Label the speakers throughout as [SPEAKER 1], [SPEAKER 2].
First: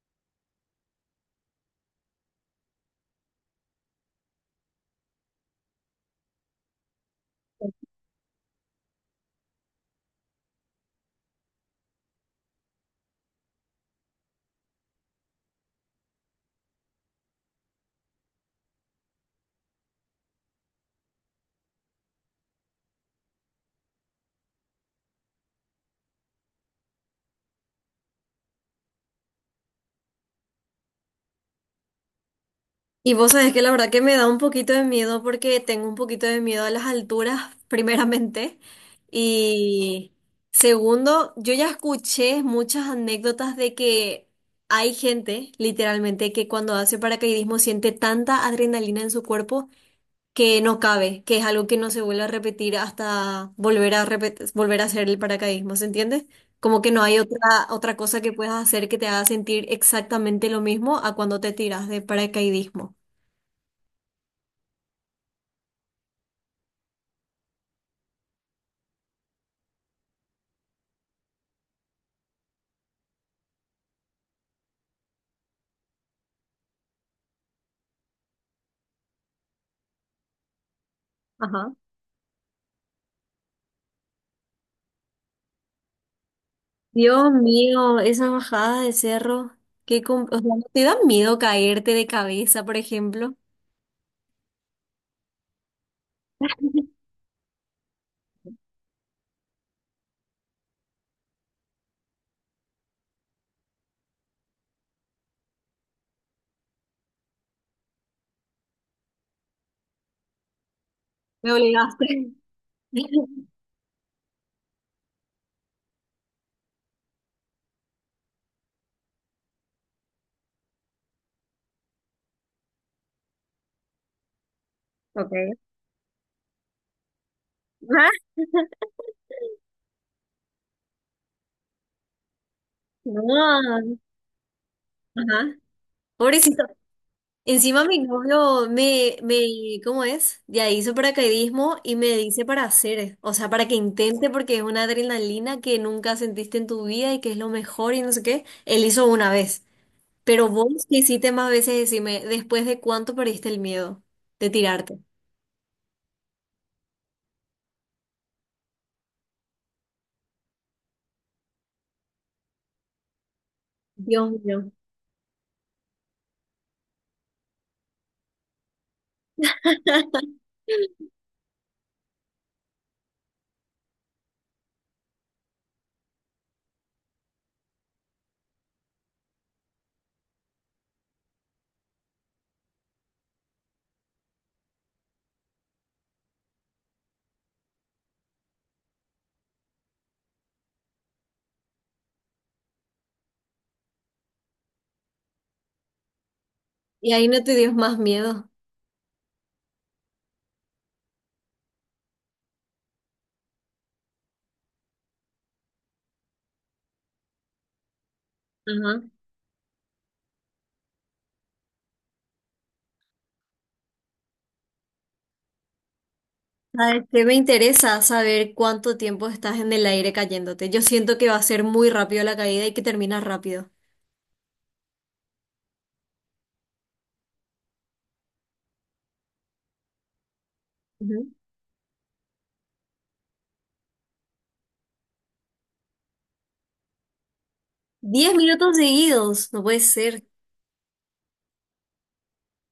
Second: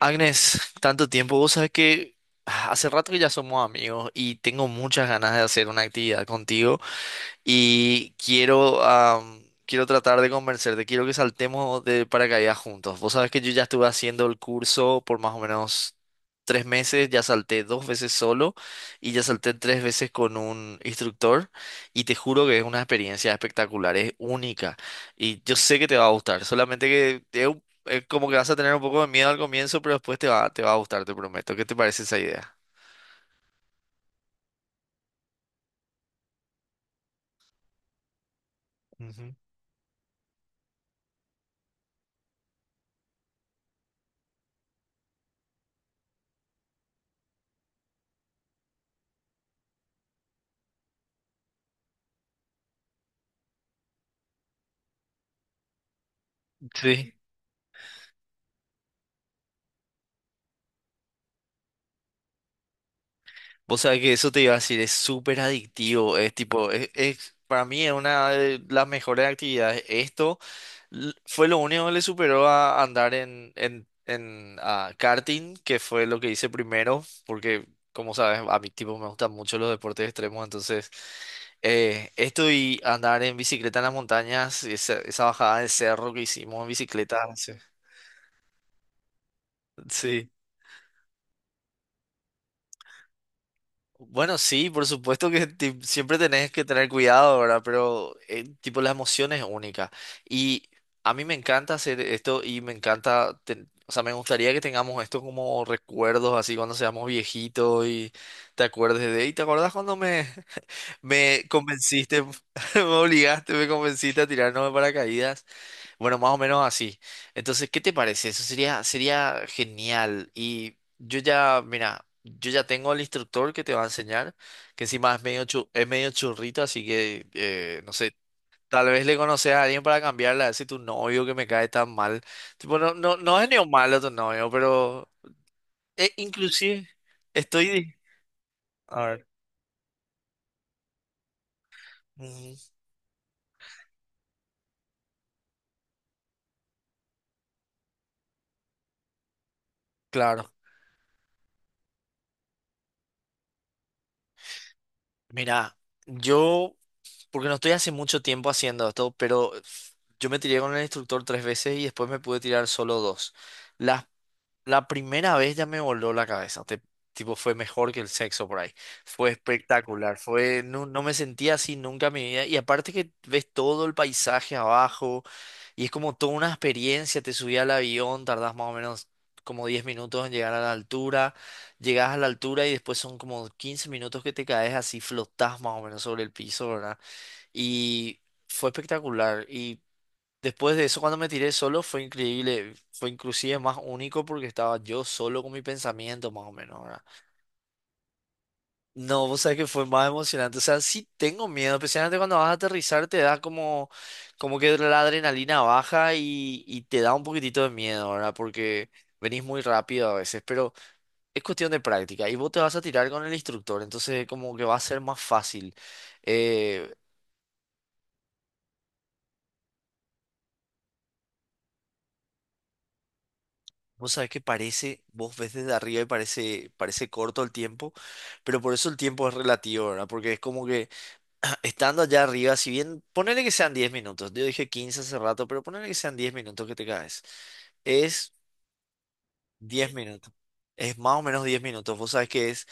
[SPEAKER 1] Agnes, tanto tiempo, vos sabés que hace rato que ya somos amigos y tengo muchas ganas de hacer una actividad contigo y quiero tratar de convencerte, quiero que saltemos de paracaídas juntos. Vos sabés que yo ya estuve haciendo el curso por más o menos 3 meses, ya salté dos veces solo y ya salté tres veces con un instructor y te juro que es una experiencia espectacular, es única y yo sé que te va a gustar, solamente que es como que vas a tener un poco de miedo al comienzo, pero después te va a gustar, te prometo. ¿Qué te parece esa idea?
[SPEAKER 2] Y vos sabés que la verdad que me da un poquito de miedo porque tengo un poquito de miedo a las alturas, primeramente.
[SPEAKER 1] Ujú.
[SPEAKER 2] Y segundo, yo ya escuché muchas anécdotas de que hay gente, literalmente, que cuando hace paracaidismo siente tanta adrenalina en su cuerpo que no cabe, que es algo que no se vuelve a repetir hasta volver a hacer el paracaidismo, ¿se entiende? Como que no
[SPEAKER 1] Sí.
[SPEAKER 2] hay otra cosa que puedas hacer que te haga sentir exactamente lo mismo a cuando te tiras de paracaidismo.
[SPEAKER 1] Vos sabés que eso te iba a decir, es súper adictivo, es tipo, para mí es una de las mejores actividades. Esto fue lo único que le superó a andar en karting, que fue lo que hice primero, porque como sabes, a mi tipo me gustan mucho los deportes extremos, entonces
[SPEAKER 2] Ajá.
[SPEAKER 1] esto y andar en bicicleta en las montañas, esa bajada del cerro que hicimos en bicicleta,
[SPEAKER 2] Dios
[SPEAKER 1] sí.
[SPEAKER 2] mío, esa bajada de cerro,
[SPEAKER 1] Sí.
[SPEAKER 2] o sea, ¿no te da miedo caerte de cabeza, por ejemplo?
[SPEAKER 1] Bueno, sí, por supuesto que siempre tenés que tener cuidado, ¿verdad? Pero tipo la emoción es única. Y a mí me encanta hacer esto y me encanta, o sea, me gustaría que tengamos esto como recuerdos, así cuando seamos viejitos y te acuerdes de, y te acordás cuando me, me
[SPEAKER 2] Me obligaste.
[SPEAKER 1] convenciste, me obligaste, me convenciste a tirarnos de paracaídas. Bueno, más o menos así. Entonces, ¿qué te parece? Eso sería, sería genial. Y yo ya, mira, yo ya tengo el instructor que te va a enseñar, que encima es medio,
[SPEAKER 2] Ok.
[SPEAKER 1] es medio churrito, así que, no
[SPEAKER 2] Ah,
[SPEAKER 1] sé, tal vez le conoces a alguien para cambiarla, a ver si tu novio que me cae tan mal. Tipo, no, no, no es ni un
[SPEAKER 2] no.
[SPEAKER 1] malo tu novio, pero
[SPEAKER 2] Ajá. Pobrecito.
[SPEAKER 1] inclusive
[SPEAKER 2] Encima
[SPEAKER 1] estoy.
[SPEAKER 2] mi novio
[SPEAKER 1] A
[SPEAKER 2] me,
[SPEAKER 1] ver.
[SPEAKER 2] me, ¿cómo es? Ya hizo paracaidismo y me dice para
[SPEAKER 1] Ujú.
[SPEAKER 2] hacer, o sea, para que intente porque es una adrenalina que nunca sentiste en tu vida y que es lo mejor y no sé qué. Él hizo una vez. Pero
[SPEAKER 1] Claro.
[SPEAKER 2] vos que hiciste más veces, decime, ¿después de cuánto perdiste el miedo de tirarte?
[SPEAKER 1] Mira, yo. Porque no estoy hace mucho tiempo haciendo esto, pero yo me tiré con el instructor tres veces y después me pude tirar solo dos. La,
[SPEAKER 2] Dios mío.
[SPEAKER 1] la primera vez ya me voló la cabeza. Tipo, fue mejor que el sexo por ahí. Fue espectacular. Fue, no, no me sentía así nunca en mi vida. Y aparte que ves todo el paisaje abajo y es como toda una experiencia. Te subí al avión, tardás más o menos como 10 minutos en llegar a la altura. Llegás a la altura y después son como 15 minutos que te caes así, flotás más o menos sobre el piso, y fue espectacular. Y después de eso, cuando me tiré solo, fue increíble. Fue inclusive más único porque estaba yo solo con mi pensamiento, más o menos, ¿verdad?
[SPEAKER 2] Y ahí no te dio más miedo.
[SPEAKER 1] No, vos sabés que fue más emocionante. O sea, sí tengo miedo, especialmente cuando vas a aterrizar, te da como que la adrenalina baja y te da un poquitito de miedo, ¿verdad? Porque
[SPEAKER 2] Ajá.
[SPEAKER 1] venís muy rápido a veces, pero es cuestión de práctica. Y vos te vas a tirar con el instructor, entonces como que va a ser más fácil. Eh,
[SPEAKER 2] ¿Sabes qué? Me interesa saber cuánto tiempo estás en el aire cayéndote. Yo siento que va a ser muy rápido la caída y que termina rápido.
[SPEAKER 1] Vos sabés que parece, vos ves desde arriba y parece corto el tiempo, pero por eso el tiempo es relativo, ¿verdad? Porque es como que
[SPEAKER 2] Ujú.
[SPEAKER 1] estando allá arriba, si bien, ponele que sean 10 minutos, yo dije 15 hace rato, pero ponele que sean 10 minutos que te caes, es
[SPEAKER 2] 10 minutos seguidos, no puede
[SPEAKER 1] 10
[SPEAKER 2] ser.
[SPEAKER 1] minutos, es más o menos 10 minutos, vos sabés que es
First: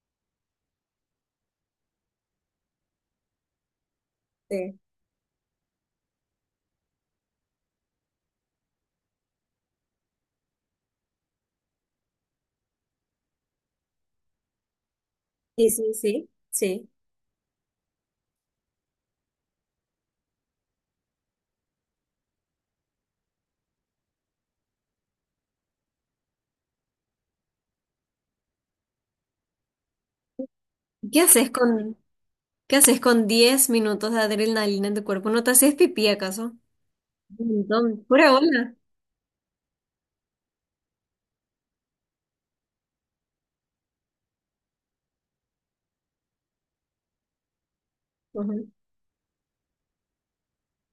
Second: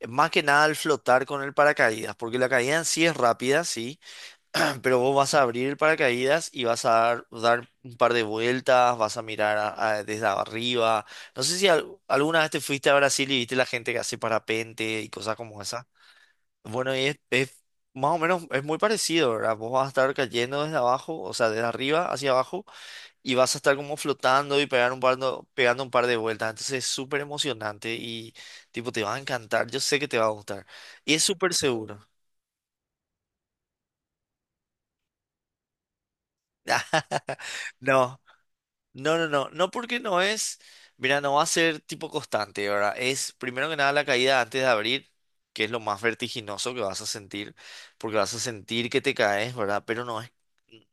[SPEAKER 1] más que nada el flotar con el paracaídas, porque la caída en sí es rápida, sí,
[SPEAKER 2] Sí,
[SPEAKER 1] pero vos vas a abrir paracaídas y vas a dar un par de vueltas, vas a mirar desde arriba. No sé si alguna vez te fuiste a Brasil y viste la gente que hace parapente y cosas como
[SPEAKER 2] sí,
[SPEAKER 1] esa.
[SPEAKER 2] sí, sí, sí.
[SPEAKER 1] Bueno, y es más o menos, es muy parecido, ¿verdad? Vos vas a estar cayendo desde abajo, o sea, desde arriba hacia abajo, y vas a estar como flotando y pegar un par de- pegando un par de vueltas. Entonces es súper emocionante y tipo, te va a encantar, yo sé que te va a gustar. Y
[SPEAKER 2] ¿Qué
[SPEAKER 1] es
[SPEAKER 2] haces
[SPEAKER 1] súper
[SPEAKER 2] con,
[SPEAKER 1] seguro.
[SPEAKER 2] qué haces con 10 minutos de adrenalina en tu cuerpo? ¿No te haces pipí acaso? Un montón.
[SPEAKER 1] No.
[SPEAKER 2] Pura bola.
[SPEAKER 1] No, no, no, no porque no es, mira, no va a ser tipo constante, ¿verdad? Es primero que nada la caída antes de abrir, que es lo más vertiginoso que vas a sentir, porque vas a
[SPEAKER 2] Ajá.
[SPEAKER 1] sentir que te caes, ¿verdad? Pero no es,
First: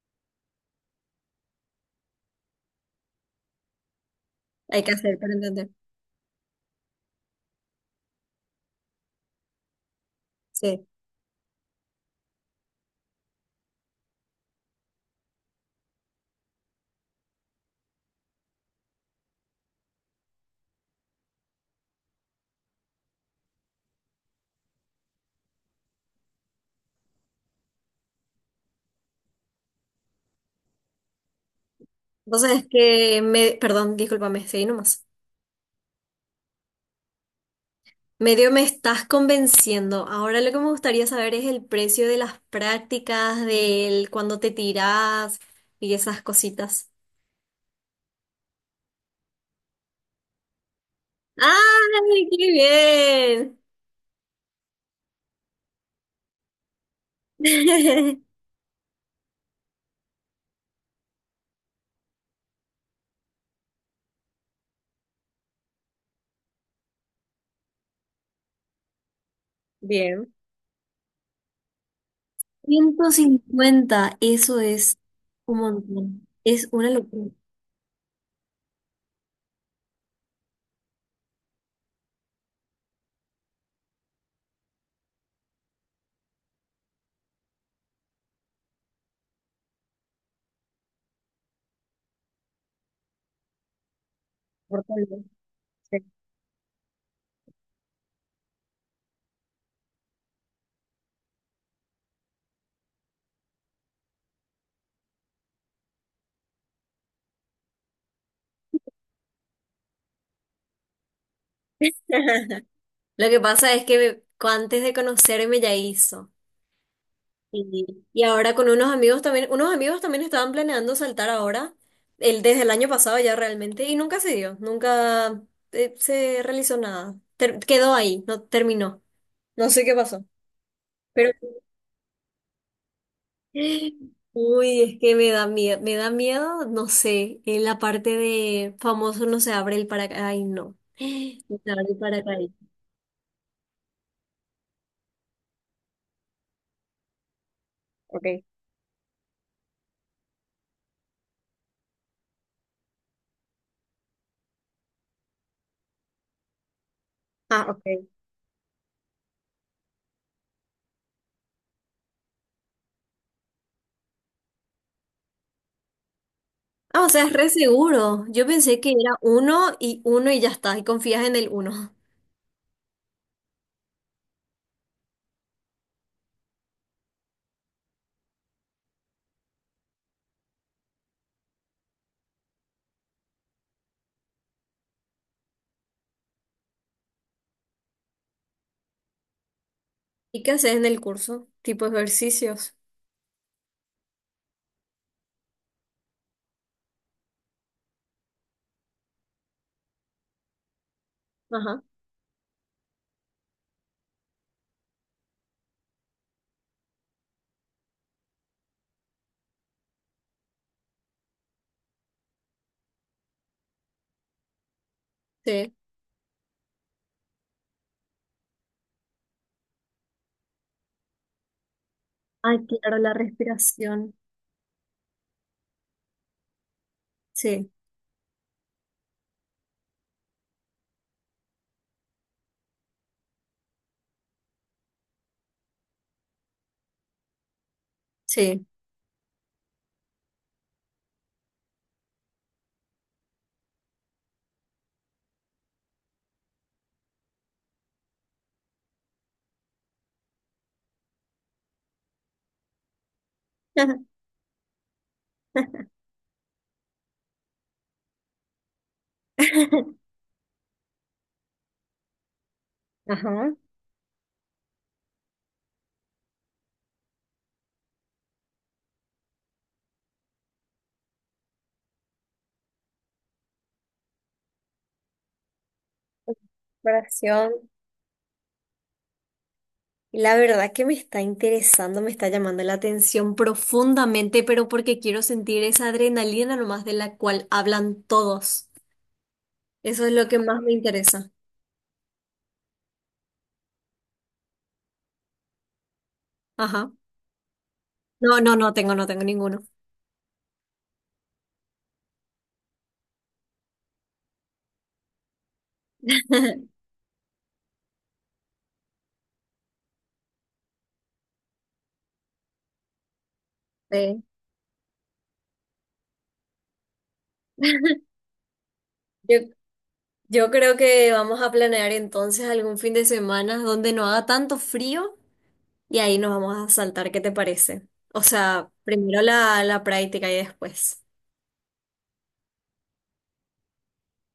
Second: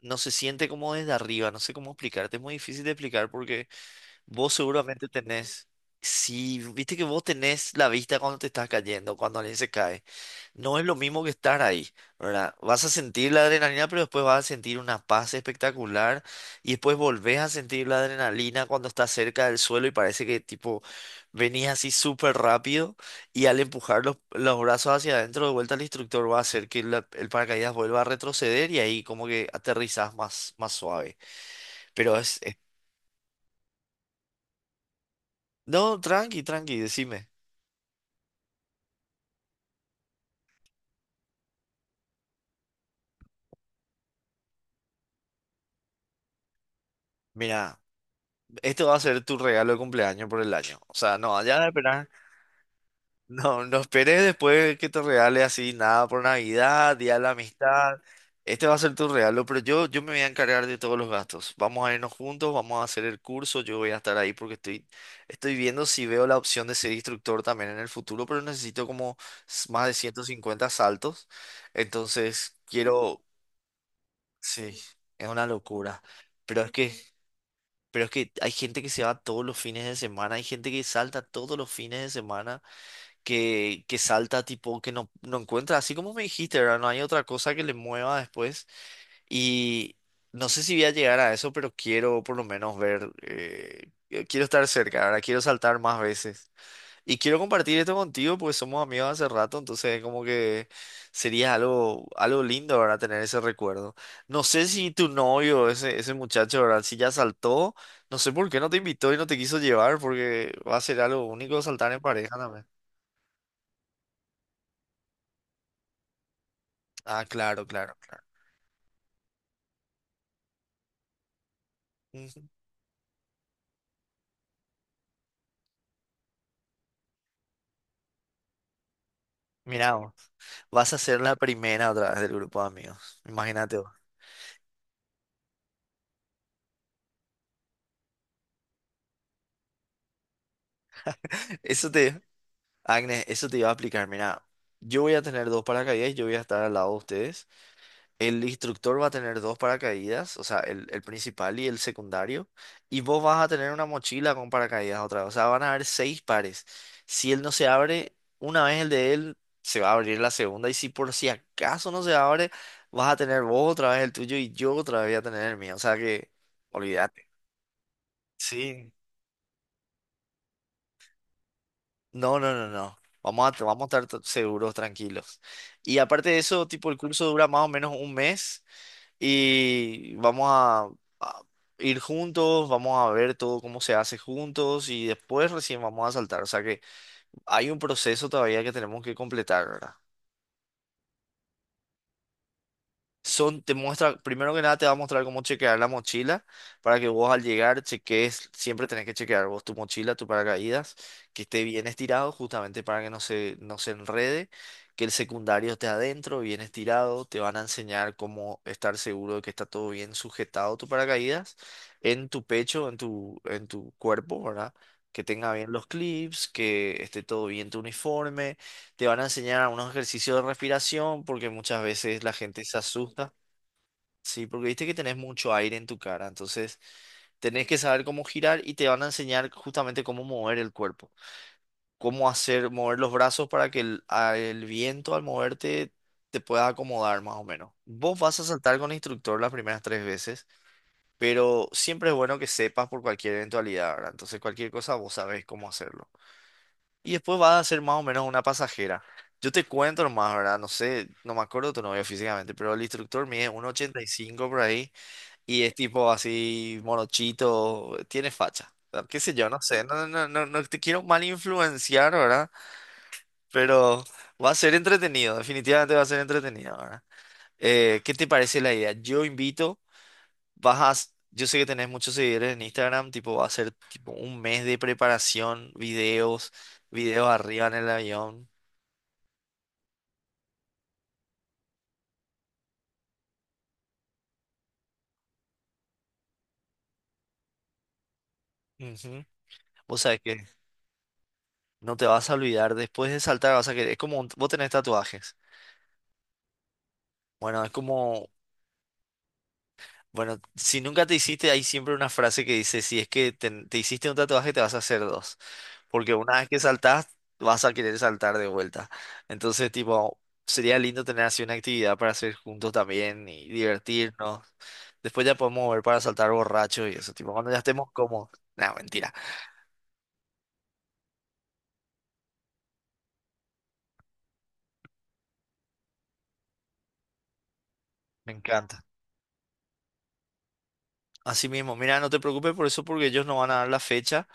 [SPEAKER 1] no se siente como desde arriba, no sé cómo explicarte, es muy difícil de explicar porque vos
[SPEAKER 2] Hay que
[SPEAKER 1] seguramente
[SPEAKER 2] hacer para
[SPEAKER 1] tenés,
[SPEAKER 2] entender.
[SPEAKER 1] si viste que vos tenés la vista cuando te estás cayendo, cuando alguien se cae. No es
[SPEAKER 2] Sí.
[SPEAKER 1] lo mismo que estar ahí, ¿verdad? Vas a sentir la adrenalina, pero después vas a sentir una paz espectacular y después volvés a sentir la adrenalina cuando estás cerca del suelo y parece que tipo venís así súper rápido y al empujar los brazos hacia adentro de vuelta el instructor va a hacer que el paracaídas vuelva a retroceder y ahí como que aterrizás más suave. Pero es...
[SPEAKER 2] Entonces
[SPEAKER 1] es-
[SPEAKER 2] es que me, perdón, discúlpame, seguí nomás.
[SPEAKER 1] No, tranqui, tranqui, decime.
[SPEAKER 2] Medio me estás convenciendo. Ahora lo que me gustaría saber es el precio de las prácticas, del cuando te tirás y esas cositas.
[SPEAKER 1] Mira, esto va a ser tu regalo de cumpleaños por el año. O sea, no, ya de esperar.
[SPEAKER 2] ¡Ay, qué
[SPEAKER 1] No, no esperes después que te regale así nada por Navidad, Día de la Amistad.
[SPEAKER 2] bien!
[SPEAKER 1] Este va a ser tu regalo, pero yo me voy a encargar de todos los gastos. Vamos a irnos juntos, vamos a hacer el curso, yo voy a estar ahí porque estoy viendo si veo la opción de ser instructor también en el futuro, pero necesito como más de ciento
[SPEAKER 2] Bien.
[SPEAKER 1] cincuenta saltos. Entonces,
[SPEAKER 2] Ciento
[SPEAKER 1] quiero...
[SPEAKER 2] cincuenta, eso
[SPEAKER 1] Sí,
[SPEAKER 2] es
[SPEAKER 1] es una
[SPEAKER 2] un
[SPEAKER 1] locura.
[SPEAKER 2] montón.
[SPEAKER 1] Pero
[SPEAKER 2] Es
[SPEAKER 1] es
[SPEAKER 2] una
[SPEAKER 1] que...
[SPEAKER 2] locura.
[SPEAKER 1] Pero es que hay gente que se va todos los fines de semana, hay gente que salta todos los fines de semana, que salta tipo, que no encuentra, así como me dijiste, ¿verdad? No hay otra cosa que le mueva después. Y no sé si voy a llegar a eso, pero quiero por lo menos ver, quiero estar
[SPEAKER 2] Por todo
[SPEAKER 1] cerca,
[SPEAKER 2] el
[SPEAKER 1] ¿verdad?
[SPEAKER 2] mundo,
[SPEAKER 1] Quiero saltar
[SPEAKER 2] sí.
[SPEAKER 1] más veces. Y quiero compartir esto contigo porque somos amigos hace rato, entonces como que sería algo, algo lindo, ¿verdad? Tener ese recuerdo. No sé si tu novio, ese muchacho, ¿verdad? Si ya saltó, no sé por qué no te invitó y no te quiso llevar porque va a ser algo único saltar en pareja también.
[SPEAKER 2] Lo que pasa es que antes de conocerme ya hizo.
[SPEAKER 1] Ah, claro, claro, claro.
[SPEAKER 2] Y ahora con unos amigos también estaban planeando saltar ahora,
[SPEAKER 1] Ujú.
[SPEAKER 2] desde el año pasado ya realmente, y nunca se dio, nunca se realizó nada. Quedó ahí, no terminó. No sé
[SPEAKER 1] Mirá,
[SPEAKER 2] qué
[SPEAKER 1] vos,
[SPEAKER 2] pasó.
[SPEAKER 1] vas a ser
[SPEAKER 2] Pero,
[SPEAKER 1] la primera otra vez del grupo de amigos. Imagínate vos.
[SPEAKER 2] uy, es que me da miedo, no sé, en la parte de famoso no se abre el paracaídas. Ay, no. No se abre
[SPEAKER 1] Eso
[SPEAKER 2] el
[SPEAKER 1] te,
[SPEAKER 2] paracaídas.
[SPEAKER 1] Agnes, eso te iba a explicar. Mira, yo voy a tener dos paracaídas y yo voy a estar al lado de ustedes. El
[SPEAKER 2] Okay.
[SPEAKER 1] instructor va a tener dos paracaídas, o sea, el principal y el secundario, y vos vas a tener una mochila con paracaídas otra vez, o sea, van a haber seis pares. Si él no
[SPEAKER 2] Ah,
[SPEAKER 1] se
[SPEAKER 2] ok.
[SPEAKER 1] abre, una vez el de él, se va a abrir la segunda, y si por si acaso no se abre, vas a tener vos otra vez el tuyo y yo otra vez voy a tener el mío, o sea que,
[SPEAKER 2] Ah, o sea,
[SPEAKER 1] olvídate.
[SPEAKER 2] es re seguro. Yo pensé que
[SPEAKER 1] Sí.
[SPEAKER 2] era uno y uno y ya está, y confías en el uno.
[SPEAKER 1] No, no, no, no. Vamos a estar seguros, tranquilos. Y aparte de eso, tipo, el curso dura más o menos un mes. Y vamos a ir juntos, vamos a ver todo cómo se hace juntos y después recién vamos a saltar. O sea que hay un proceso todavía que tenemos que completar, ¿verdad?
[SPEAKER 2] ¿Y qué haces en el curso? ¿Tipo ejercicios?
[SPEAKER 1] Son, te muestra, primero que nada te va a mostrar cómo chequear la mochila para que vos al llegar cheques, siempre tenés que chequear vos tu mochila, tu paracaídas, que esté
[SPEAKER 2] Ajá,
[SPEAKER 1] bien estirado justamente para que no se enrede, que el secundario esté adentro, bien estirado, te van a enseñar cómo estar seguro de que está todo bien sujetado tu paracaídas en tu pecho, en tu cuerpo, ¿verdad? Que tenga bien
[SPEAKER 2] sí.
[SPEAKER 1] los clips, que esté todo bien tu uniforme, te van a enseñar unos ejercicios de respiración porque muchas veces la gente
[SPEAKER 2] Ay,
[SPEAKER 1] se
[SPEAKER 2] claro, la
[SPEAKER 1] asusta,
[SPEAKER 2] respiración.
[SPEAKER 1] ¿sí? Porque viste que tenés mucho aire en tu cara, entonces tenés
[SPEAKER 2] Sí,
[SPEAKER 1] que saber cómo girar y te van a enseñar justamente cómo mover el cuerpo, cómo hacer mover los brazos para que el viento al moverte te pueda acomodar más o menos. Vos vas a
[SPEAKER 2] sí.
[SPEAKER 1] saltar con el instructor las primeras tres veces, pero siempre es bueno que sepas por cualquier eventualidad, ¿verdad? Entonces cualquier cosa vos sabés cómo hacerlo. Y después va a ser más o menos una pasajera. Yo te cuento nomás, ¿verdad? No sé, no me acuerdo tu novio físicamente, pero el instructor mide 1,85 por ahí y es tipo así morochito, tiene facha. O sea, qué sé yo, no sé, no, no, no, no no te quiero mal influenciar, ¿verdad?
[SPEAKER 2] Ajá,
[SPEAKER 1] Pero va a ser entretenido, definitivamente va a ser entretenido, ¿verdad? ¿Qué te parece la idea? Yo invito, yo sé que tenés muchos seguidores en Instagram, tipo va a ser tipo un mes de preparación, videos
[SPEAKER 2] respiración.
[SPEAKER 1] arriba en el avión.
[SPEAKER 2] Y la verdad que me está interesando, me está llamando la atención profundamente, pero porque quiero sentir esa adrenalina nomás de la cual hablan todos.
[SPEAKER 1] Ujú. O
[SPEAKER 2] Eso es
[SPEAKER 1] sabés
[SPEAKER 2] lo que
[SPEAKER 1] que
[SPEAKER 2] más me interesa.
[SPEAKER 1] no te vas a olvidar, después de saltar vas a querer, es como vos tenés tatuajes.
[SPEAKER 2] Ajá.
[SPEAKER 1] Bueno, es como,
[SPEAKER 2] No, no no tengo, no tengo ninguno.
[SPEAKER 1] bueno, si nunca te hiciste, hay siempre una frase que dice, si es que te hiciste un tatuaje, te vas a hacer dos. Porque una vez que saltás, vas a querer saltar de vuelta. Entonces, tipo, sería lindo tener así una actividad para hacer juntos también y
[SPEAKER 2] Sí.
[SPEAKER 1] divertirnos. Después ya podemos ver para saltar borracho y eso, tipo, cuando ya estemos como no, mentira,
[SPEAKER 2] Yo Yo creo que vamos a planear entonces algún fin de semana donde no haga tanto frío y ahí nos vamos a saltar, ¿qué te parece? O
[SPEAKER 1] me
[SPEAKER 2] sea,
[SPEAKER 1] encanta.
[SPEAKER 2] primero la, la práctica y después.
[SPEAKER 1] Así mismo, mira, no te preocupes por eso porque ellos no van a dar la fecha.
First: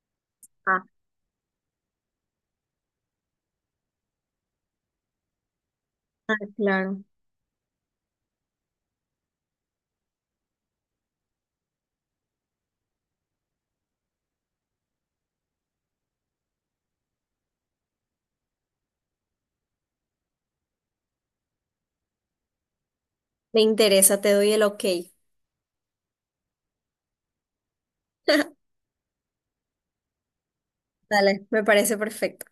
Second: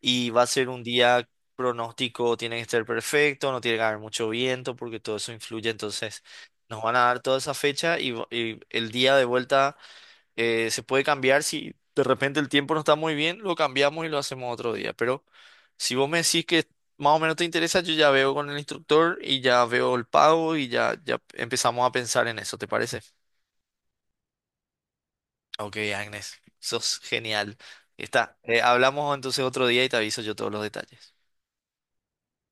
[SPEAKER 1] Y va a ser un
[SPEAKER 2] Ah,
[SPEAKER 1] día pronóstico, tiene que estar perfecto, no tiene que haber mucho viento porque todo eso influye, entonces
[SPEAKER 2] ah,
[SPEAKER 1] nos van a
[SPEAKER 2] claro.
[SPEAKER 1] dar toda esa fecha y el día de vuelta se puede cambiar si de repente el tiempo no está muy bien, lo cambiamos y lo hacemos otro día, pero si vos me decís que más o menos te interesa, yo ya veo con el instructor y ya veo el pago y ya empezamos a pensar en eso, ¿te parece?
[SPEAKER 2] Me interesa, te doy el ok.
[SPEAKER 1] Ok, Agnes, sos genial. Está, hablamos entonces otro día y te aviso yo todos los detalles.
[SPEAKER 2] Dale, me parece perfecto.